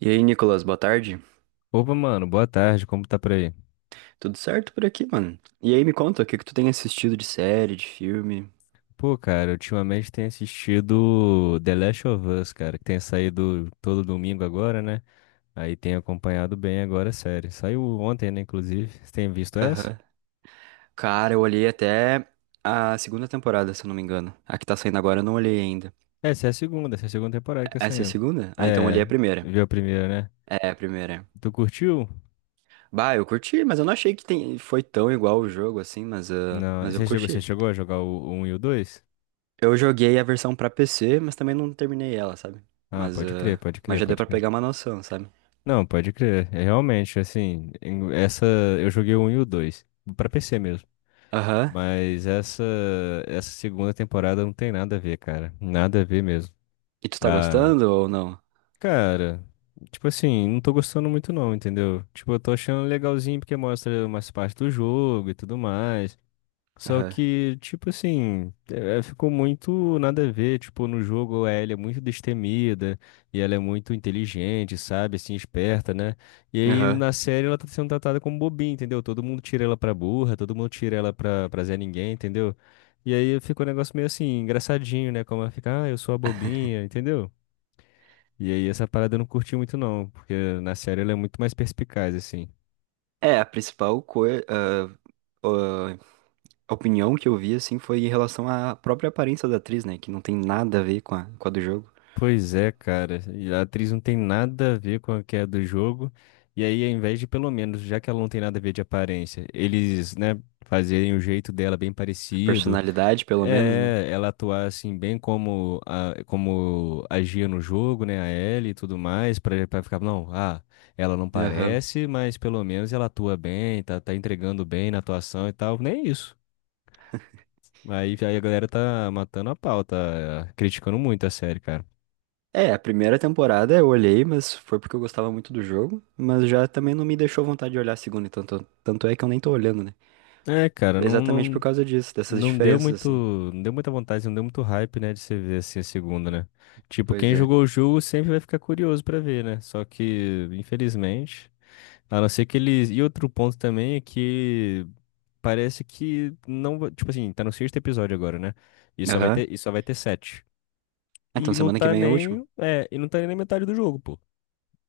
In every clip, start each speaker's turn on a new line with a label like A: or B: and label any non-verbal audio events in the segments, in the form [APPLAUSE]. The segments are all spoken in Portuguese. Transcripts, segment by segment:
A: E aí, Nicolas, boa tarde.
B: Opa, mano, boa tarde, como tá por aí?
A: Tudo certo por aqui, mano? E aí, me conta, o que tu tem assistido de série, de filme?
B: Pô, cara, ultimamente tenho assistido The Last of Us, cara, que tem saído todo domingo agora, né? Aí tenho acompanhado bem agora a série. Saiu ontem, né, inclusive. Você tem visto essa?
A: Aham. Cara, eu olhei até a segunda temporada, se eu não me engano. A que tá saindo agora eu não olhei ainda.
B: É, essa é a segunda temporada que tá
A: Essa é a
B: saindo.
A: segunda? Ah, então eu olhei
B: É,
A: a primeira.
B: viu a primeira, né?
A: É, a primeira.
B: Tu curtiu?
A: Bah, eu curti, mas eu não achei que tem foi tão igual o jogo assim, mas,
B: Não,
A: mas eu
B: você chegou, você
A: curti.
B: chegou a jogar o 1 e o 2?
A: Eu joguei a versão pra PC, mas também não terminei ela, sabe?
B: Ah,
A: Mas,
B: pode crer,
A: ah,
B: pode
A: mas
B: crer,
A: já deu
B: pode
A: pra
B: crer.
A: pegar uma noção, sabe?
B: Não, pode crer. É realmente, assim, essa eu joguei o um e o 2 pra PC mesmo.
A: Aham.
B: Mas essa segunda temporada não tem nada a ver, cara. Nada a ver mesmo.
A: E tu tá
B: Ah,
A: gostando ou não?
B: cara, tipo assim, não tô gostando muito não, entendeu? Tipo, eu tô achando legalzinho porque mostra umas partes do jogo e tudo mais. Só
A: Aham.
B: que, tipo assim, ficou muito nada a ver. Tipo, no jogo a Ellie é muito destemida e ela é muito inteligente, sabe? Assim, esperta, né? E aí
A: Aham.
B: na série ela tá sendo tratada como bobinha, entendeu? Todo mundo tira ela pra burra, todo mundo tira ela pra, Zé Ninguém, entendeu? E aí ficou um negócio meio assim, engraçadinho, né? Como ela fica, ah, eu sou a bobinha, entendeu? E aí essa parada eu não curti muito não, porque na série ela é muito mais perspicaz, assim.
A: É, a principal coi- ah, ah, opinião que eu vi, assim, foi em relação à própria aparência da atriz, né? Que não tem nada a ver com com a do jogo.
B: Pois é, cara. E a atriz não tem nada a ver com a que é do jogo. E aí, ao invés de, pelo menos, já que ela não tem nada a ver de aparência, eles, né, fazerem o jeito dela bem
A: A
B: parecido.
A: personalidade, pelo menos, né?
B: É, ela atuar assim, bem como, como agia no jogo, né, a Ellie e tudo mais, pra ficar, não, ela não
A: Aham.
B: parece, mas pelo menos ela atua bem, tá entregando bem na atuação e tal. Nem isso. Aí a galera tá matando a pau, tá criticando muito a série, cara.
A: É, a primeira temporada eu olhei, mas foi porque eu gostava muito do jogo. Mas já também não me deixou vontade de olhar a segunda, então tanto é que eu nem tô olhando, né?
B: É, cara, não,
A: Exatamente por
B: não.
A: causa disso, dessas
B: Não deu
A: diferenças,
B: muito,
A: assim.
B: não deu muita vontade, não deu muito hype, né, de você ver assim a segunda, né? Tipo,
A: Pois
B: quem
A: é.
B: jogou o jogo sempre vai ficar curioso pra ver, né? Só que, infelizmente, a não ser que eles. E outro ponto também é que parece que não, tipo assim, tá no sexto episódio agora, né? E só vai
A: Aham.
B: ter, e só vai ter sete.
A: Ah, então
B: E não
A: semana que
B: tá
A: vem é o último?
B: nem, é, e não tá nem na metade do jogo, pô.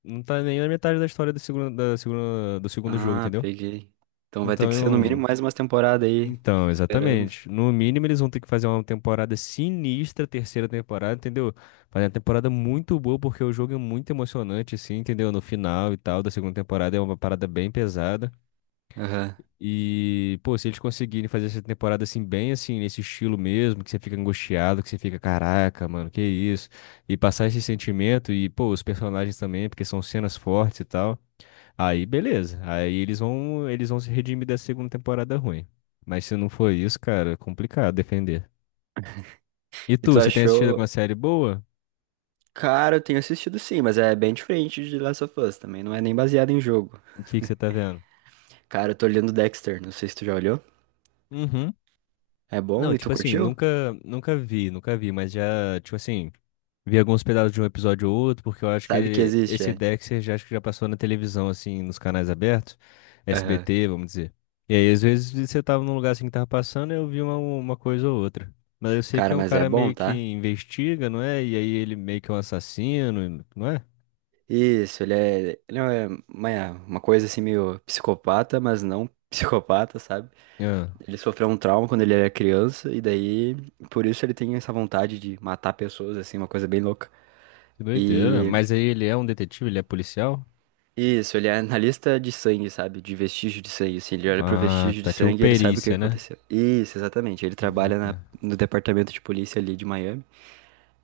B: Não tá nem na metade da história do segundo, da segunda, do segundo jogo,
A: Ah,
B: entendeu?
A: peguei. Então vai ter que ser no
B: Então,
A: mínimo mais umas temporadas aí. Fico esperando.
B: Exatamente. No mínimo, eles vão ter que fazer uma temporada sinistra, terceira temporada, entendeu? Fazer uma temporada muito boa, porque o jogo é muito emocionante, assim, entendeu? No final e tal, da segunda temporada é uma parada bem pesada.
A: Aham.
B: E, pô, se eles conseguirem fazer essa temporada, assim, bem assim, nesse estilo mesmo, que você fica angustiado, que você fica, caraca, mano, que isso? E passar esse sentimento, e, pô, os personagens também, porque são cenas fortes e tal. Aí beleza. Aí eles vão se redimir da segunda temporada ruim. Mas se não for isso, cara, é complicado defender. E
A: E tu
B: você tem assistido
A: achou?
B: alguma série boa?
A: Cara, eu tenho assistido sim, mas é bem diferente de Last of Us também. Não é nem baseado em jogo.
B: O que que você tá vendo?
A: Cara, eu tô olhando Dexter, não sei se tu já olhou.
B: Uhum.
A: É bom
B: Não,
A: e tu
B: tipo assim,
A: curtiu?
B: nunca vi, mas já, tipo assim, vi alguns pedaços de um episódio ou outro, porque eu acho
A: Sabe que
B: que
A: existe,
B: esse
A: é?
B: Dexter já acho que já passou na televisão, assim, nos canais abertos,
A: Aham.
B: SBT, vamos dizer. E aí, às vezes, você tava num lugar assim que tava passando, eu vi uma coisa ou outra. Mas eu sei que
A: Cara,
B: é um
A: mas é
B: cara
A: bom,
B: meio que
A: tá?
B: investiga, não é? E aí ele meio que é um assassino, não é?
A: Isso, ele é é uma coisa assim meio psicopata, mas não [LAUGHS] psicopata, sabe?
B: Ah,
A: Ele sofreu um trauma quando ele era criança e daí por isso ele tem essa vontade de matar pessoas, assim, uma coisa bem louca.
B: que doideira.
A: E
B: Mas aí ele é um detetive, ele é policial?
A: isso, ele é analista de sangue, sabe? De vestígio de sangue, assim. Ele olha pro
B: Ah,
A: vestígio de
B: tá tipo
A: sangue e ele sabe o que
B: perícia, né?
A: aconteceu. Isso, exatamente.
B: Pode crer.
A: No departamento de polícia ali de Miami.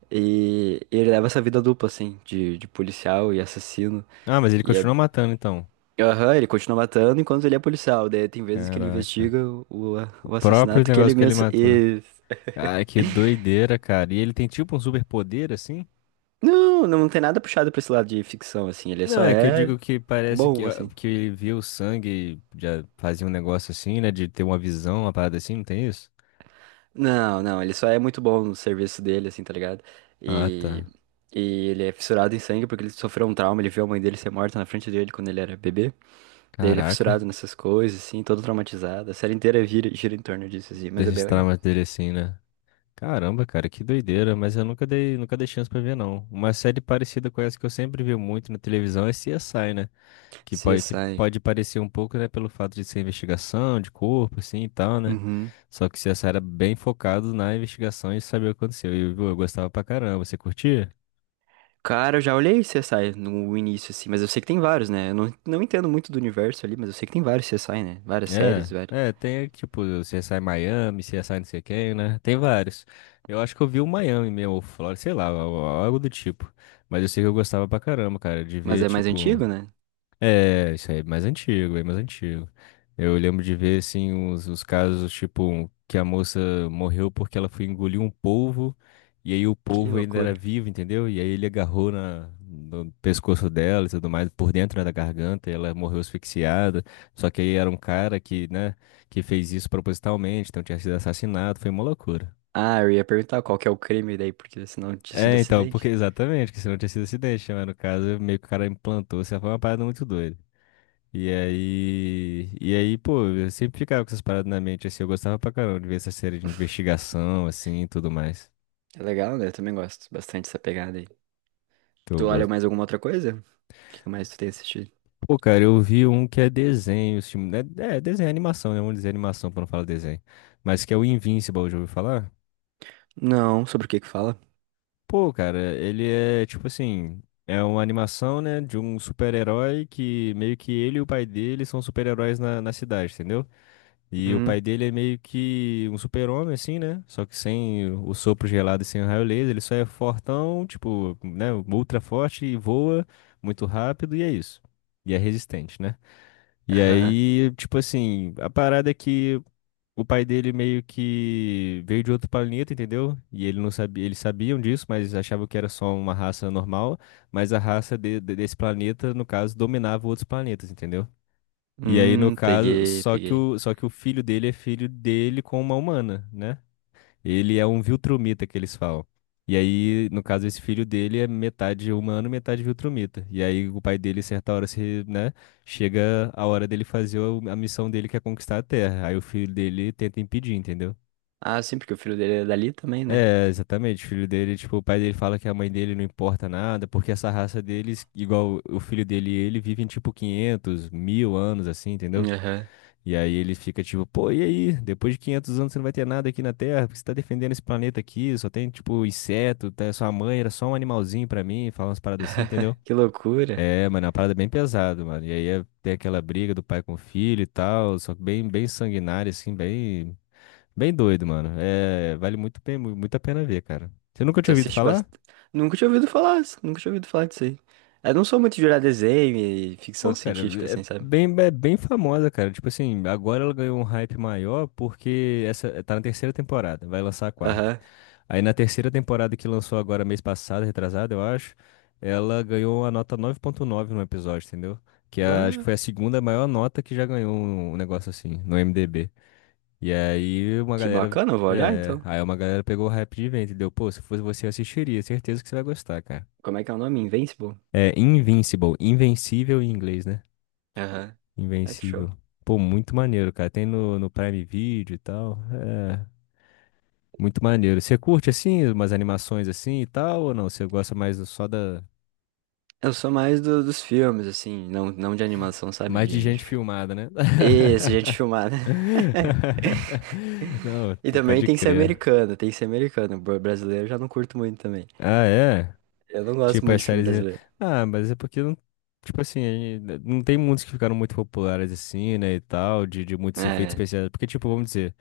A: E ele leva essa vida dupla, assim, de policial e assassino.
B: Ah, mas ele
A: E é.
B: continua matando, então.
A: Aham, ele continua matando enquanto ele é policial. Daí tem vezes que ele
B: Caraca.
A: investiga o,
B: O
A: o
B: próprio
A: assassinato que ele
B: negócio que ele
A: mesmo.
B: matou.
A: E.
B: Ai, que doideira, cara. E ele tem tipo um superpoder assim?
A: Não, não tem nada puxado pra esse lado de ficção, assim. Ele
B: Não,
A: só
B: é que eu
A: é
B: digo que parece que,
A: bom,
B: ó,
A: assim.
B: que ele via o sangue, e já fazia um negócio assim, né? De ter uma visão, uma parada assim, não tem isso?
A: Não, não, Ele só é muito bom no serviço dele, assim, tá ligado?
B: Ah,
A: E,
B: tá.
A: e ele é fissurado em sangue porque ele sofreu um trauma, ele viu a mãe dele ser morta na frente dele quando ele era bebê. Daí ele é fissurado
B: Caraca.
A: nessas coisas, assim, todo traumatizado. A série inteira gira em torno disso, assim, mas é bem
B: Desses
A: legal.
B: traumas dele assim, né? Caramba, cara, que doideira. Mas eu nunca dei chance pra ver, não. Uma série parecida com essa que eu sempre vi muito na televisão é CSI, né? Que pode, que
A: CSI.
B: pode parecer um pouco, né, pelo fato de ser investigação de corpo, assim e tal, né?
A: Uhum.
B: Só que você era bem focado na investigação e saber o que aconteceu. E eu gostava pra caramba. Você curtia?
A: Cara, eu já olhei CSI no início, assim, mas eu sei que tem vários, né? Eu não, Não entendo muito do universo ali, mas eu sei que tem vários CSI, né? Várias
B: É,
A: séries, vários.
B: é, tem tipo CSI Miami, CSI não sei quem, né? Tem vários. Eu acho que eu vi o Miami mesmo, ou Flórida, sei lá, algo do tipo. Mas eu sei que eu gostava pra caramba, cara, de
A: Mas
B: ver,
A: é mais
B: tipo.
A: antigo, né?
B: É, isso aí é mais antigo, é mais antigo. Eu lembro de ver, assim, os casos, tipo, que a moça morreu porque ela foi engolir um polvo, e aí o
A: Que
B: polvo ainda era
A: loucura.
B: vivo, entendeu? E aí ele agarrou na, no pescoço dela e tudo mais, por dentro, né, da garganta, e ela morreu asfixiada. Só que aí era um cara que, né, que fez isso propositalmente, então tinha sido assassinado, foi uma loucura.
A: Ah, eu ia perguntar qual que é o crime daí, porque senão tinha sido
B: É, então, porque
A: acidente.
B: exatamente, que se não tinha sido acidente, né? Mas no caso, meio que o cara implantou, isso foi uma parada muito doida. E aí, pô, eu sempre ficava com essas paradas na mente, assim, eu gostava pra caramba de ver essa série de
A: [LAUGHS]
B: investigação, assim, e tudo mais,
A: É legal, né? Eu também gosto bastante dessa pegada aí.
B: que
A: Tu
B: eu
A: olha
B: gosto.
A: mais alguma outra coisa? O que que mais tu tem assistido?
B: Pô, cara, eu vi um que é desenho, esse é desenho, é animação, né, vamos dizer animação pra não falar desenho, mas que é o Invincible, já ouviu falar?
A: Não, sobre o que que fala?
B: Pô, cara, ele é, tipo assim, é uma animação, né, de um super-herói que meio que ele e o pai dele são super-heróis na, cidade, entendeu? E o
A: Hum,
B: pai dele é meio que um super-homem, assim, né? Só que sem o sopro gelado e sem o raio laser, ele só é fortão, tipo, né? Ultra forte e voa muito rápido e é isso. E é resistente, né? E
A: aham.
B: aí, tipo assim, a parada é que o pai dele meio que veio de outro planeta, entendeu? E ele não sabia, eles sabiam disso, mas achavam que era só uma raça normal, mas a raça desse planeta, no caso, dominava outros planetas, entendeu? E aí, no caso,
A: Peguei,
B: só que
A: peguei.
B: o, só que o filho dele é filho dele com uma humana, né? Ele é um Viltrumita que eles falam. E aí, no caso, esse filho dele é metade humano, metade Viltrumita. E aí o pai dele, certa hora, se, né, chega a hora dele fazer a missão dele, que é conquistar a Terra. Aí o filho dele tenta impedir, entendeu?
A: Ah, sim, porque o filho dele é dali também, né?
B: É, exatamente. O filho dele, tipo, o pai dele fala que a mãe dele não importa nada, porque essa raça deles, igual o filho dele e ele, vivem tipo 500, mil anos, assim, entendeu?
A: Aham.
B: E aí ele fica tipo, pô, e aí? Depois de 500 anos você não vai ter nada aqui na Terra, porque você tá defendendo esse planeta aqui, só tem, tipo, inseto, tá? Sua mãe era só um animalzinho pra mim, fala umas paradas assim, entendeu?
A: Que loucura.
B: É, mano, é uma parada bem pesada, mano. E aí é, tem aquela briga do pai com o filho e tal, só que bem, bem sanguinária, assim, bem, bem doido, mano. É, vale muito, bem, muito a pena ver, cara. Você
A: E
B: nunca
A: tu
B: tinha ouvido
A: assiste
B: falar?
A: bastante. Nunca tinha ouvido falar, s- Nunca tinha ouvido falar disso aí. Eu não sou muito de olhar desenho e ficção
B: Pô, cara,
A: científica,
B: é
A: assim, sabe?
B: bem, é bem famosa, cara. Tipo assim, agora ela ganhou um hype maior porque essa tá na terceira temporada, vai lançar a quarta.
A: Aham.
B: Aí na terceira temporada que lançou agora mês passado, retrasado, eu acho, ela ganhou a nota 9,9 no episódio, entendeu? Que acho que
A: Bah,
B: foi a segunda maior nota que já ganhou um negócio assim, no IMDb. E aí uma
A: que
B: galera,
A: bacana, eu vou olhar
B: é,
A: então.
B: aí uma galera pegou o hype de vento, entendeu? Pô, se fosse você, eu assistiria, certeza que você vai gostar, cara.
A: Como é que é o nome? Invincible?
B: É Invincible, invencível em inglês, né?
A: Aham. Ah, que show.
B: Invencível. Pô, muito maneiro, cara. Tem no, Prime Video e tal. É. Muito maneiro. Você curte assim, umas animações assim e tal, ou não? Você gosta mais só da.
A: Eu sou mais dos filmes, assim, não de animação, sabe?
B: Mais de
A: De
B: gente
A: fi-
B: filmada, né?
A: E gente filmar, né? [LAUGHS]
B: [LAUGHS] Não,
A: E também
B: pode
A: tem que ser
B: crer.
A: americano, tem que ser americano. Br- Brasileiro eu já não curto muito também.
B: Ah, é?
A: Eu não gosto
B: Tipo,
A: muito
B: as
A: de filme
B: séries.
A: brasileiro.
B: Ah, mas é porque não. Tipo assim, aí, né, não tem muitos que ficaram muito populares assim, né? E tal, de muitos efeitos
A: É,
B: especiais. Porque, tipo, vamos dizer.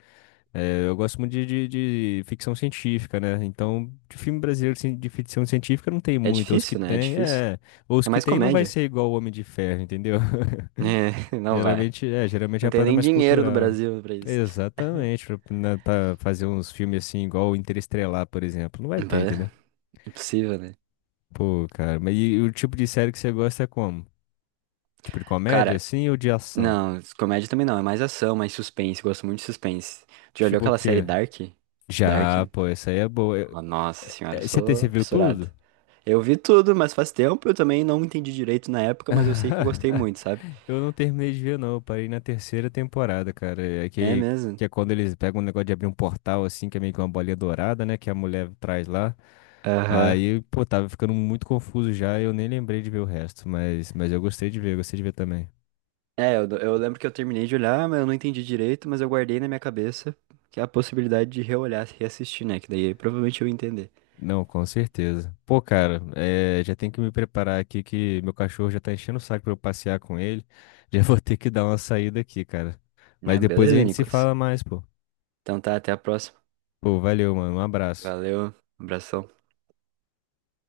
B: É, eu gosto muito de ficção científica, né? Então, de filme brasileiro assim, de ficção científica não tem
A: é
B: muito. Os que
A: difícil, né? É
B: tem,
A: difícil.
B: é. Os
A: É
B: que
A: mais
B: tem não vai
A: comédia.
B: ser igual o Homem de Ferro, entendeu? [LAUGHS]
A: É, [LAUGHS] não vai.
B: Geralmente é
A: Não
B: a
A: tem
B: parada
A: nem
B: mais
A: dinheiro no
B: cultural.
A: Brasil pra isso.
B: Exatamente. Pra, né, fazer uns filmes assim, igual o Interestelar, por exemplo. Não vai ter,
A: Bah,
B: entendeu?
A: impossível, né?
B: Pô, cara. Mas e o tipo de série que você gosta é como? Tipo de comédia,
A: Cara,
B: assim, ou de ação?
A: não, comédia também não. É mais ação, mais suspense. Gosto muito de suspense. Já olhou
B: Tipo o
A: aquela série
B: quê?
A: Dark? Dark?
B: Já, pô, essa aí é boa. Eu-
A: Oh, nossa
B: é-
A: senhora, eu
B: é- Você, tem você
A: sou
B: viu
A: fissurado.
B: tudo?
A: Eu vi tudo, mas faz tempo, eu também não entendi direito na época, mas eu sei que eu gostei
B: [LAUGHS]
A: muito, sabe?
B: Eu não terminei de ver, não. Eu parei na terceira temporada, cara. É
A: É
B: que,
A: mesmo?
B: que é quando eles pegam um negócio de abrir um portal, assim, que é meio que uma bolinha dourada, né? Que a mulher traz lá.
A: Aham.
B: Aí, pô, tava ficando muito confuso já. Eu nem lembrei de ver o resto. Mas eu gostei de ver, eu gostei de ver também.
A: É, eu lembro que eu terminei de olhar, mas eu não entendi direito, mas eu guardei na minha cabeça que é a possibilidade de reolhar, reassistir, né? Que daí provavelmente eu ia entender.
B: Não, com certeza. Pô, cara, já tem que me preparar aqui que meu cachorro já tá enchendo o saco pra eu passear com ele. [LAUGHS] Já vou ter que dar uma saída aqui, cara. Mas
A: Né?
B: depois a
A: Beleza,
B: gente se
A: Nicolas?
B: fala mais, pô.
A: Então tá, até a próxima.
B: Pô, valeu, mano. Um abraço.
A: Valeu, abração.